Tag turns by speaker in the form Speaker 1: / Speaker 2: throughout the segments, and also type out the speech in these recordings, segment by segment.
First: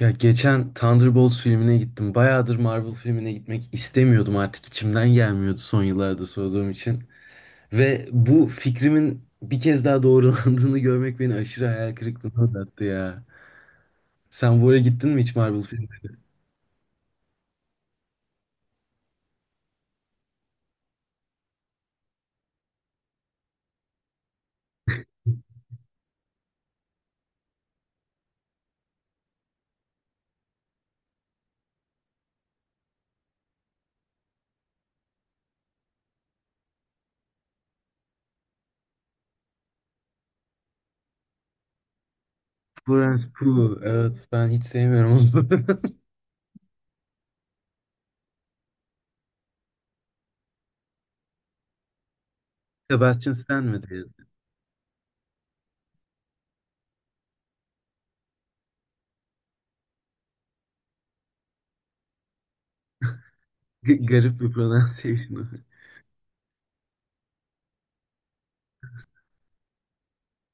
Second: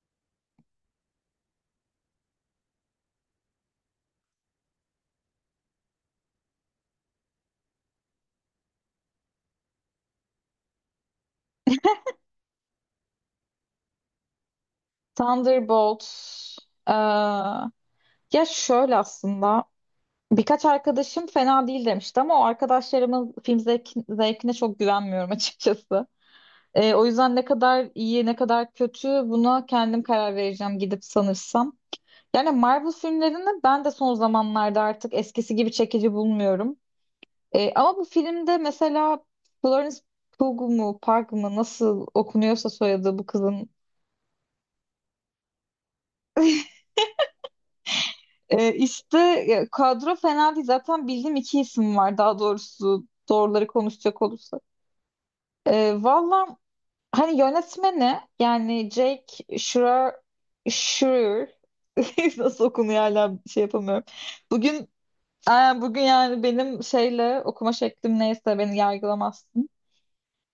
Speaker 1: Ya geçen Thunderbolts filmine gittim. Bayağıdır Marvel filmine gitmek istemiyordum artık içimden gelmiyordu son yıllarda sorduğum için. Ve bu fikrimin bir kez daha doğrulandığını görmek beni aşırı hayal kırıklığına uğrattı ya. Sen bu ara gittin mi hiç Marvel filmine?
Speaker 2: Thunderbolt. Ee, Ya şöyle aslında birkaç arkadaşım fena değil demişti ama o arkadaşlarımın film zevkine çok güvenmiyorum açıkçası. O yüzden ne kadar iyi ne kadar kötü buna kendim karar vereceğim gidip sanırsam. Yani Marvel filmlerini ben de son zamanlarda artık eskisi gibi çekici bulmuyorum. Ama bu filmde mesela Florence Pugh mu Park mı nasıl okunuyorsa soyadı bu
Speaker 1: Florence
Speaker 2: kızın.
Speaker 1: Pugh. Evet ben hiç sevmiyorum onu.
Speaker 2: İşte kadro fena değil. Zaten bildiğim iki isim var, daha doğrusu
Speaker 1: Sebastian Stan
Speaker 2: doğruları
Speaker 1: mi diye.
Speaker 2: konuşacak olursak. Valla hani yönetmeni yani Jake Schreier nasıl okunuyor hala şey yapamıyorum.
Speaker 1: Garip bir
Speaker 2: Bugün
Speaker 1: pronunciation.
Speaker 2: e, bugün yani benim şeyle okuma şeklim neyse beni yargılamaz.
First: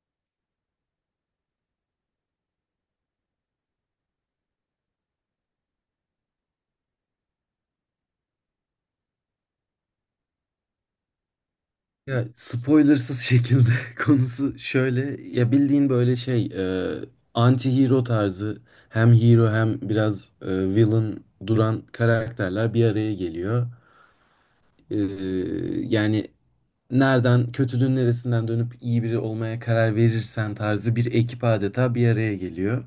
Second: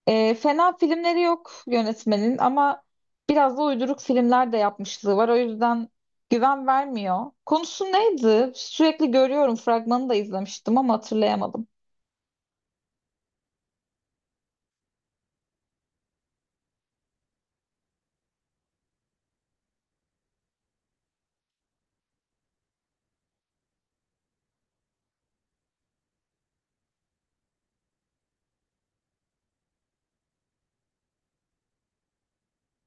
Speaker 2: Fena filmleri yok yönetmenin ama biraz da uyduruk filmler de yapmışlığı var. O yüzden güven vermiyor. Konusu neydi? Sürekli görüyorum. Fragmanı da izlemiştim ama hatırlayamadım.
Speaker 1: Ya spoilersız şekilde konusu şöyle ya bildiğin böyle şey anti-hero tarzı hem hero hem biraz villain duran karakterler bir araya geliyor. E, Yani nereden kötülüğün neresinden dönüp iyi biri olmaya karar verirsen tarzı bir ekip adeta bir araya geliyor.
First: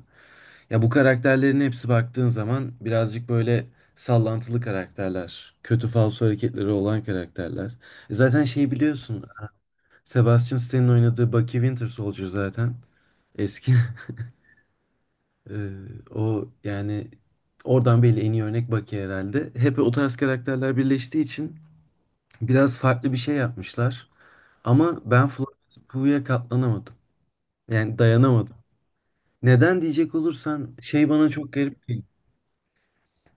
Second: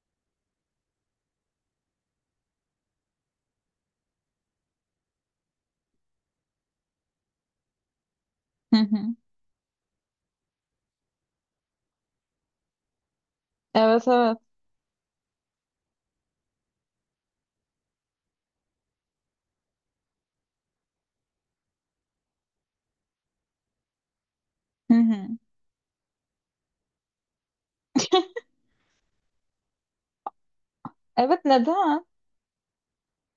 Speaker 1: Ya bu karakterlerin hepsi baktığın zaman birazcık böyle sallantılı karakterler, kötü falso hareketleri olan karakterler. Zaten şey
Speaker 2: Hı hı.
Speaker 1: biliyorsun Sebastian Stan'ın oynadığı Bucky Winter Soldier zaten. Eski.
Speaker 2: Evet, evet.
Speaker 1: Ee, O yani oradan belli en iyi örnek Bucky herhalde. Hep o tarz karakterler birleştiği için biraz farklı bir şey yapmışlar.
Speaker 2: Hı
Speaker 1: Ama ben
Speaker 2: hı.
Speaker 1: Florence Pugh'ya katlanamadım. Yani dayanamadım. Neden diyecek olursan şey bana
Speaker 2: Evet,
Speaker 1: çok garip geliyor.
Speaker 2: neden?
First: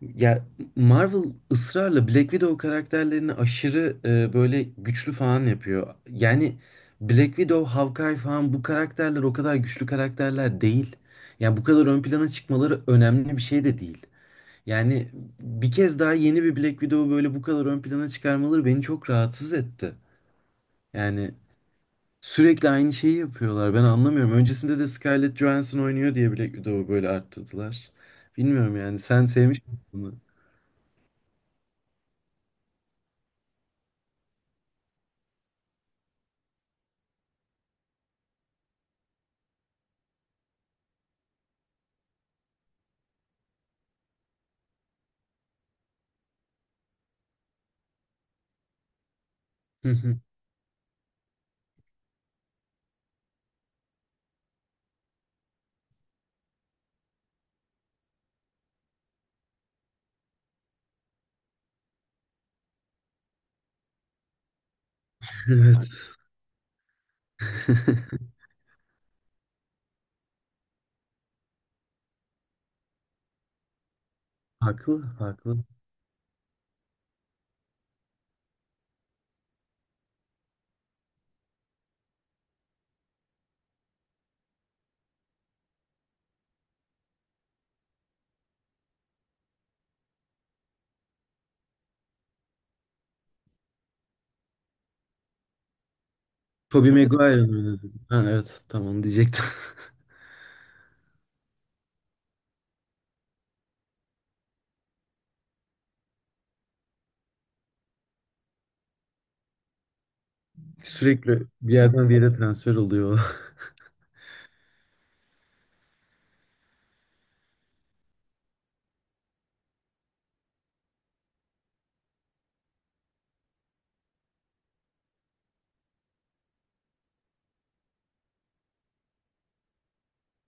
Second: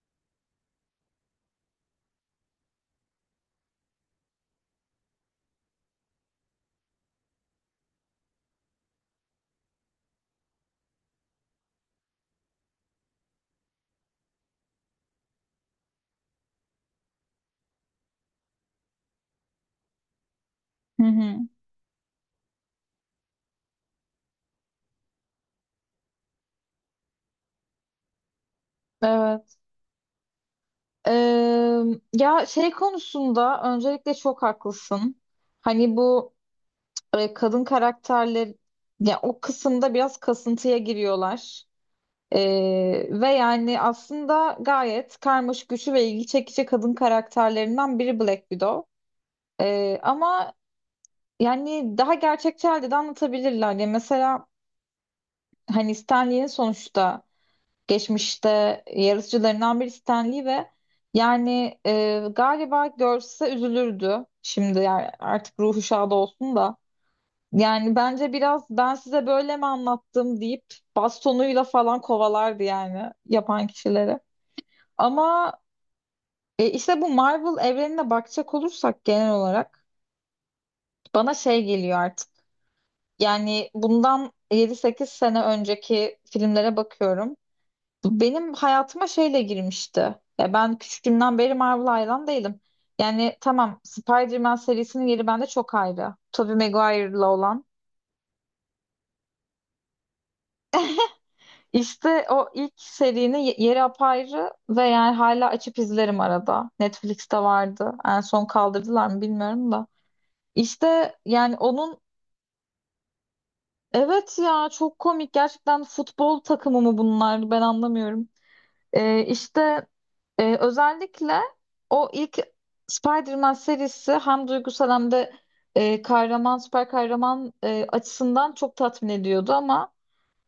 Speaker 1: Ya Marvel ısrarla Black Widow karakterlerini aşırı böyle güçlü falan yapıyor. Yani Black Widow, Hawkeye falan bu karakterler o kadar güçlü karakterler değil. Yani bu kadar ön plana çıkmaları önemli bir şey de değil. Yani bir kez daha yeni bir Black Widow'u böyle bu kadar ön plana çıkarmaları beni çok rahatsız etti.
Speaker 2: Hı
Speaker 1: Yani
Speaker 2: hı.
Speaker 1: sürekli aynı şeyi yapıyorlar. Ben anlamıyorum. Öncesinde de Scarlett Johansson oynuyor diye Black Widow'u böyle arttırdılar. Bilmiyorum yani. Sen
Speaker 2: Evet.
Speaker 1: sevmiş misin bunu?
Speaker 2: Ee, Ya şey konusunda öncelikle çok haklısın. Hani bu kadın karakterler, ya o kısımda biraz kasıntıya giriyorlar. Ve yani aslında gayet karmaşık, güçlü ve ilgi çekici kadın karakterlerinden biri Black Widow. Ama yani daha gerçekçi halde de anlatabilirler. Yani mesela hani Stan Lee'nin sonuçta geçmişte yarışçılarından biri Stan Lee ve yani galiba görse üzülürdü. Şimdi yani artık
Speaker 1: Evet.
Speaker 2: ruhu şad olsun da. Yani bence biraz ben size böyle mi anlattım deyip bastonuyla falan kovalardı yani yapan kişileri.
Speaker 1: Haklı,
Speaker 2: Ama
Speaker 1: haklı.
Speaker 2: İşte bu Marvel evrenine bakacak olursak genel olarak bana şey geliyor artık. Yani bundan yedi sekiz sene önceki filmlere bakıyorum. Benim hayatıma şeyle girmişti. Ya ben küçüklüğümden beri Marvel hayran değilim. Yani tamam, Spider-Man serisinin yeri bende çok ayrı. Tobey
Speaker 1: Tobey
Speaker 2: Maguire'la
Speaker 1: Maguire'ın
Speaker 2: olan.
Speaker 1: oynadı. Ha, evet, tamam diyecektim.
Speaker 2: İşte o ilk serinin yeri apayrı ve yani hala açıp izlerim arada. Netflix'te vardı. En son kaldırdılar mı bilmiyorum da. İşte
Speaker 1: Sürekli
Speaker 2: yani
Speaker 1: bir
Speaker 2: onun.
Speaker 1: yerden bir yere transfer oluyor.
Speaker 2: Evet, ya çok komik gerçekten, futbol takımı mı bunlar, ben anlamıyorum. İşte özellikle o ilk Spider-Man serisi hem duygusal hem de kahraman, süper kahraman açısından çok tatmin ediyordu ama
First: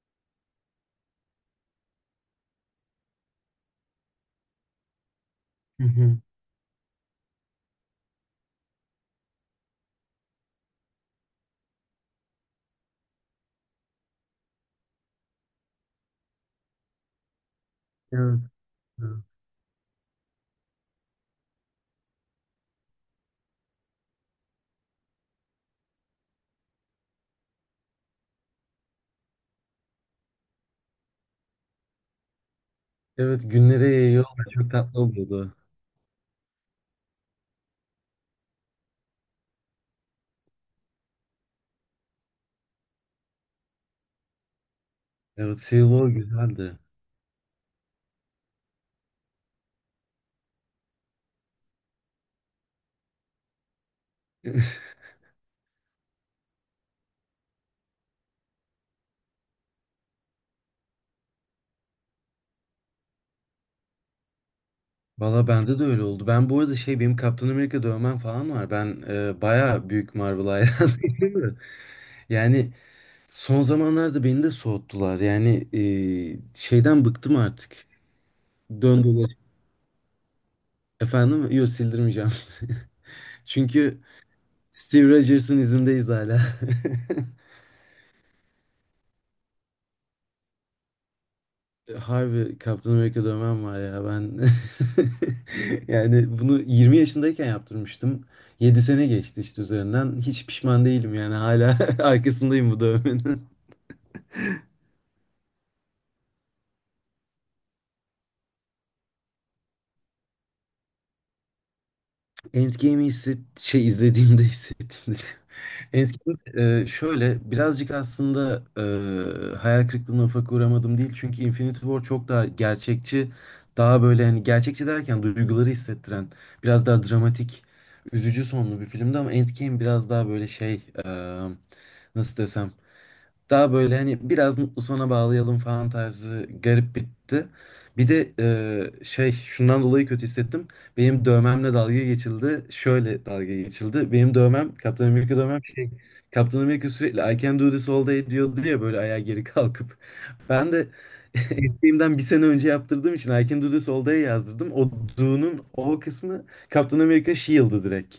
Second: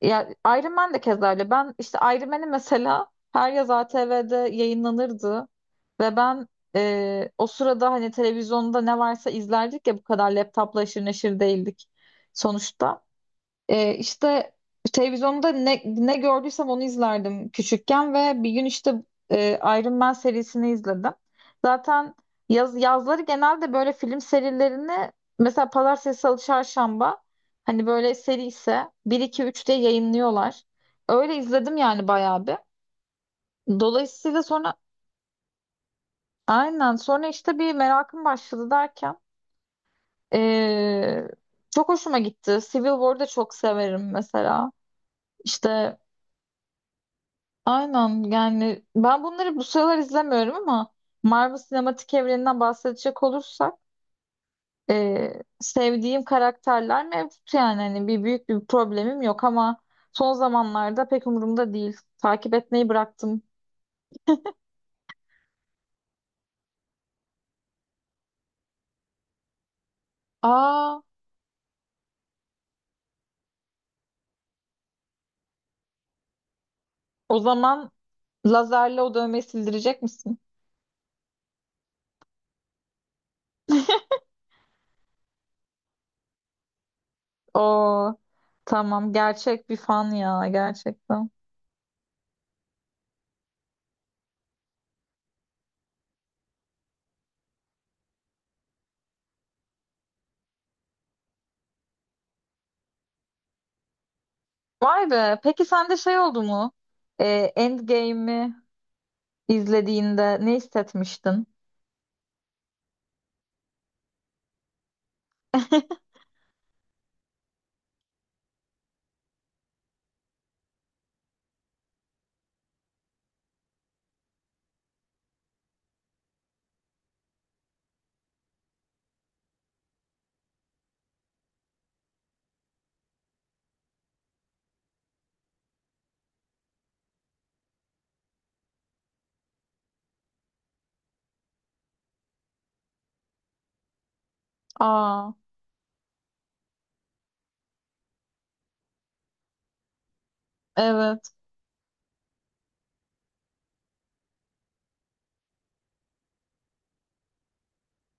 Speaker 2: ya Iron Man de keza öyle. Ben işte Iron Man'i mesela her yaz ATV'de yayınlanırdı
Speaker 1: Hı
Speaker 2: ve
Speaker 1: hı.
Speaker 2: ben o sırada hani televizyonda ne varsa izlerdik, ya bu kadar laptopla aşırı neşir değildik sonuçta. İşte televizyonda ne gördüysem onu izlerdim küçükken
Speaker 1: Evet.
Speaker 2: ve bir gün işte
Speaker 1: Evet,
Speaker 2: e, Iron Man serisini izledim. Zaten yazları genelde böyle film serilerini mesela Pazartesi, Salı, Çarşamba hani böyle seri ise bir 2 üç diye yayınlıyorlar. Öyle izledim yani bayağı bir.
Speaker 1: evet, günlere yayıyor
Speaker 2: Dolayısıyla
Speaker 1: ama çok
Speaker 2: sonra
Speaker 1: tatlı oluyordu.
Speaker 2: aynen sonra işte bir merakım başladı derken e, çok hoşuma gitti. Civil War'ı da çok severim mesela.
Speaker 1: Evet, Civil
Speaker 2: İşte
Speaker 1: War güzeldi.
Speaker 2: aynen, yani ben bunları bu sıralar izlemiyorum ama Marvel sinematik evreninden bahsedecek olursak sevdiğim karakterler mevcut, yani hani bir büyük bir problemim yok ama son zamanlarda pek umurumda değil. Takip etmeyi bıraktım.
Speaker 1: Valla bende de öyle oldu. Ben bu arada şey benim Kaptan Amerika dövmem falan var. Ben baya büyük Marvel
Speaker 2: Aa,
Speaker 1: hayranıyım. da. Yani son zamanlarda beni de soğuttular. Yani şeyden bıktım
Speaker 2: o
Speaker 1: artık.
Speaker 2: zaman lazerle
Speaker 1: Dön
Speaker 2: o dövmeyi sildirecek misin?
Speaker 1: Efendim? Yok sildirmeyeceğim. Çünkü Steve Rogers'ın izindeyiz hala.
Speaker 2: Oo, tamam, gerçek bir fan ya gerçekten.
Speaker 1: Harbi Captain America dövmem var ya ben. Yani bunu 20 yaşındayken yaptırmıştım. 7 sene geçti işte üzerinden. Hiç pişman değilim yani hala arkasındayım bu dövmenin.
Speaker 2: Vay be, peki sende şey oldu mu? E, Endgame'i izlediğinde ne hissetmiştin?
Speaker 1: Şey izlediğimde hissettiğimde Endgame şöyle birazcık aslında hayal kırıklığına ufak uğramadım değil. Çünkü Infinity War çok daha gerçekçi, daha böyle hani gerçekçi derken duyguları hissettiren, biraz daha dramatik, üzücü sonlu bir filmdi ama Endgame biraz daha böyle şey nasıl desem daha böyle hani biraz mutlu sona bağlayalım falan tarzı garip bitti. Bir de şey şundan dolayı kötü hissettim. Benim dövmemle dalga geçildi. Şöyle dalga geçildi. Benim dövmem Kaptan
Speaker 2: Aa,
Speaker 1: Amerika dövmem şey Kaptan Amerika sürekli I can do this all day diyordu ya böyle ayağa geri kalkıp. Ben de
Speaker 2: evet.
Speaker 1: eskiğimden bir sene önce yaptırdığım için I can do this all day yazdırdım. O do'nun o kısmı Kaptan Amerika Shield'ı direkt.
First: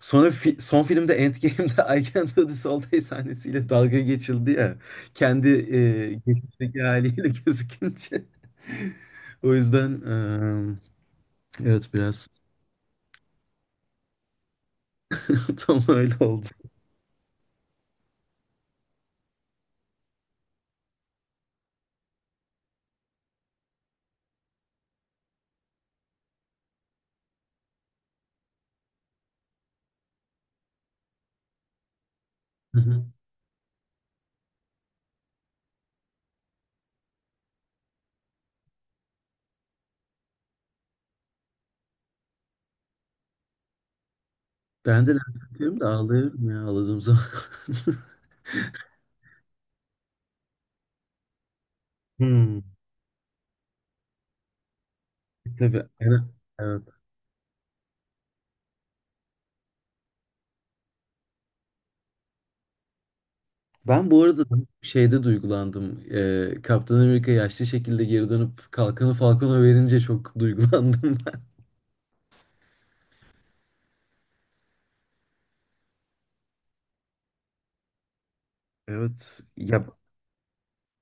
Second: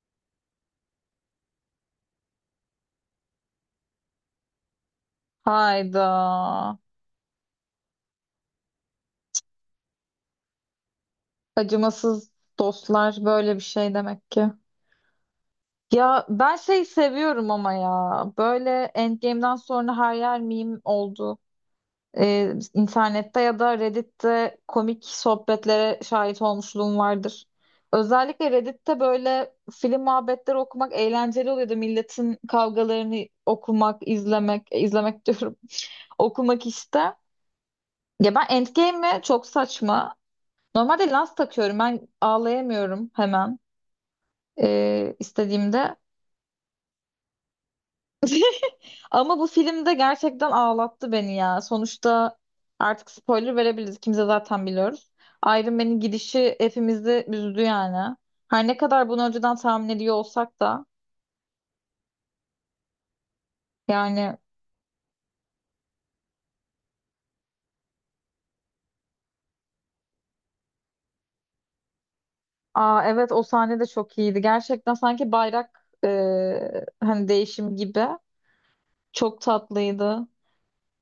Speaker 1: Sonra son filmde Endgame'de I Can Do This All Day sahnesiyle dalga geçildi ya. Kendi
Speaker 2: Hayda.
Speaker 1: geçmişteki haliyle gözükünce. O yüzden evet biraz
Speaker 2: Acımasız dostlar böyle bir şey demek ki.
Speaker 1: tam öyle
Speaker 2: Ya
Speaker 1: oldu.
Speaker 2: ben şey seviyorum ama ya. Böyle Endgame'den sonra her yer meme oldu. İnternette ya da Reddit'te komik sohbetlere şahit olmuşluğum vardır. Özellikle Reddit'te böyle film muhabbetleri okumak eğlenceli oluyordu. Milletin
Speaker 1: Hı hı.
Speaker 2: kavgalarını okumak, izlemek, izlemek diyorum. okumak işte. Ya ben Endgame'i çok saçma. Normalde lens takıyorum. Ben ağlayamıyorum hemen
Speaker 1: Ben de lens takıyorum da
Speaker 2: istediğimde.
Speaker 1: ağlıyorum ya ağladığım zaman.
Speaker 2: Ama bu filmde gerçekten ağlattı beni ya. Sonuçta
Speaker 1: Hmm.
Speaker 2: artık spoiler verebiliriz. Kimse zaten biliyoruz. Iron
Speaker 1: Tabii.
Speaker 2: Man'in
Speaker 1: Yani,
Speaker 2: gidişi
Speaker 1: evet.
Speaker 2: hepimizi üzdü yani. Her ne kadar bunu önceden tahmin ediyor olsak da
Speaker 1: Ben bu
Speaker 2: yani.
Speaker 1: arada şeyde duygulandım. Kaptan Amerika yaşlı şekilde geri dönüp kalkanı Falcon'a verince çok duygulandım.
Speaker 2: Aa, evet, o sahne de çok iyiydi. Gerçekten sanki bayrak hani değişim gibi. Çok
Speaker 1: Evet. Ya
Speaker 2: tatlıydı.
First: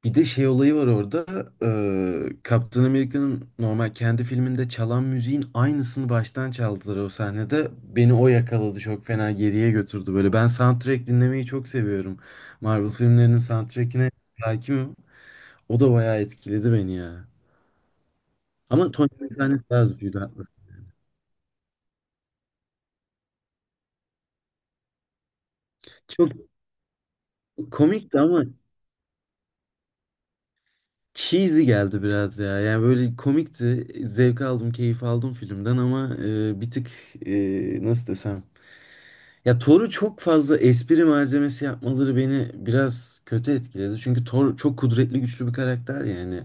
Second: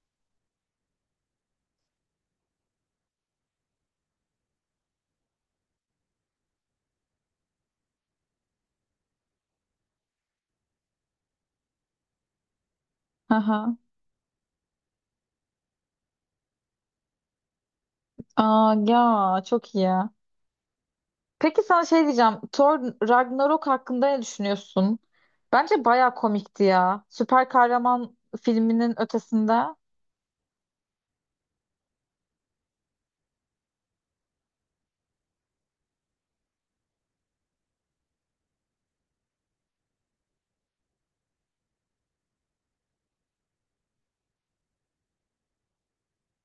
Speaker 1: bir de şey olayı var orada. Captain America'nın normal kendi filminde çalan müziğin aynısını baştan çaldılar o sahnede. Beni o yakaladı. Çok fena geriye götürdü böyle. Ben soundtrack dinlemeyi çok seviyorum. Marvel filmlerinin
Speaker 2: Aha.
Speaker 1: soundtrackine hakimim. O da bayağı etkiledi beni ya.
Speaker 2: Aa,
Speaker 1: Ama
Speaker 2: ya
Speaker 1: Tony Stark'ın sahnesi
Speaker 2: çok
Speaker 1: daha
Speaker 2: iyi.
Speaker 1: üzücüydü. Haklısın.
Speaker 2: Peki sana şey diyeceğim. Thor Ragnarok hakkında ne düşünüyorsun? Bence baya
Speaker 1: Çok
Speaker 2: komikti ya, süper kahraman
Speaker 1: komikti ama
Speaker 2: filminin ötesinde.
Speaker 1: cheesy geldi biraz ya. Yani böyle komikti. Zevk aldım, keyif aldım filmden ama bir tık nasıl desem ya Thor'u çok fazla espri malzemesi yapmaları beni biraz kötü etkiledi. Çünkü Thor çok kudretli güçlü bir karakter yani.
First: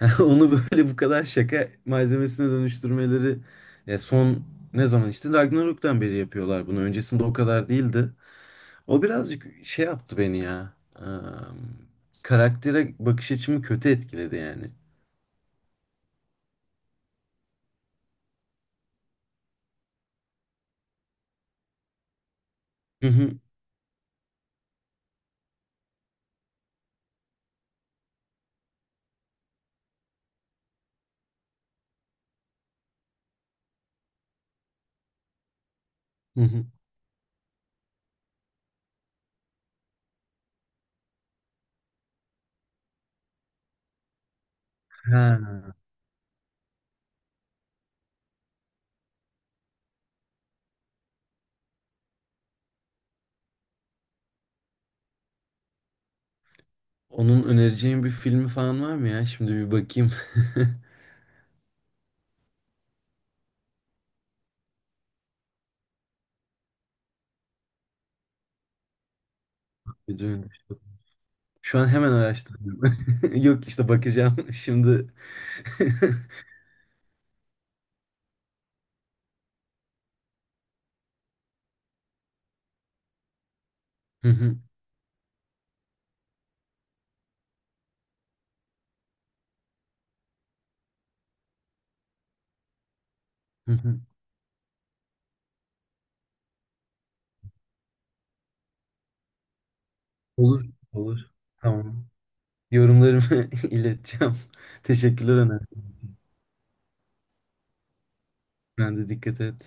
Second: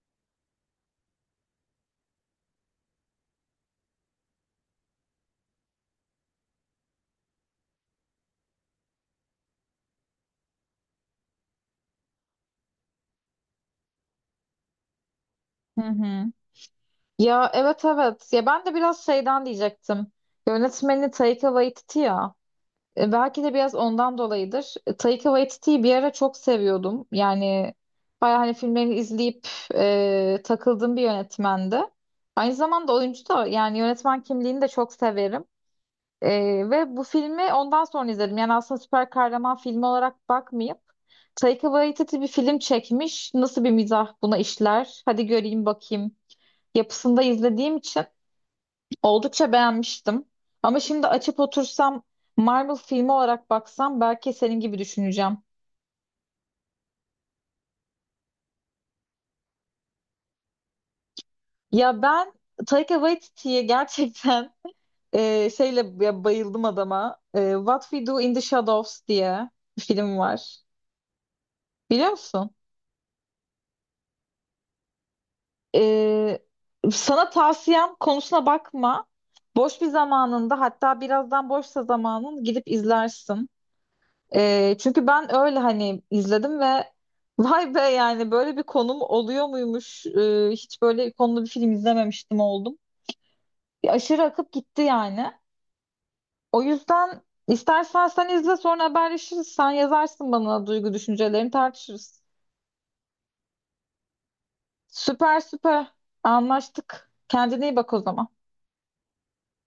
Speaker 1: Onu böyle bu kadar şaka malzemesine dönüştürmeleri ya son ne zaman işte Ragnarok'tan beri yapıyorlar bunu. Öncesinde o kadar değildi. O birazcık şey yaptı beni ya. Eee, Karaktere bakış açımı kötü etkiledi yani.
Speaker 2: Hı hı. Ya evet, evet. Ya ben de biraz şeyden diyecektim. Yönetmeni Taika Waititi ya.
Speaker 1: Hı hı,
Speaker 2: Belki de biraz ondan dolayıdır. Taika Waititi'yi bir ara çok seviyordum. Yani bayağı hani filmlerini izleyip takıldığım bir yönetmendi. Aynı zamanda oyuncu da, yani yönetmen kimliğini de çok severim.
Speaker 1: hı hı.
Speaker 2: Ve bu filmi ondan sonra izledim. Yani aslında süper kahraman filmi olarak bakmayıp Taika Waititi bir film çekmiş, nasıl bir mizah buna işler, hadi
Speaker 1: Ha,
Speaker 2: göreyim bakayım yapısında izlediğim için oldukça beğenmiştim. Ama şimdi açıp otursam Marvel filmi olarak baksam belki senin gibi düşüneceğim.
Speaker 1: onun önereceğin bir filmi falan var mı ya? Şimdi bir bakayım.
Speaker 2: Ya ben Taika Waititi'ye gerçekten şeyle ya, bayıldım adama. What We Do in the Shadows diye bir film
Speaker 1: Bir dön.
Speaker 2: var.
Speaker 1: Şu an
Speaker 2: Biliyor
Speaker 1: hemen
Speaker 2: musun?
Speaker 1: araştırıyorum. Yok işte bakacağım şimdi.
Speaker 2: Ee, Sana tavsiyem, konusuna bakma. Boş bir zamanında, hatta birazdan boşsa zamanın, gidip izlersin.
Speaker 1: Hı hı,
Speaker 2: Çünkü ben öyle hani izledim ve vay be, yani böyle bir konum oluyor muymuş? Hiç böyle konulu bir film izlememiştim oldum.
Speaker 1: hı
Speaker 2: Bir
Speaker 1: hı.
Speaker 2: aşırı akıp gitti yani. O yüzden istersen sen izle, sonra haberleşiriz. Sen yazarsın
Speaker 1: Olur,
Speaker 2: bana, duygu
Speaker 1: olur.
Speaker 2: düşüncelerini
Speaker 1: Tamam.
Speaker 2: tartışırız.
Speaker 1: Yorumlarımı ileteceğim. Teşekkürler
Speaker 2: Süper
Speaker 1: Öner.
Speaker 2: süper anlaştık. Kendine iyi bak o zaman.
Speaker 1: Sen de dikkat et.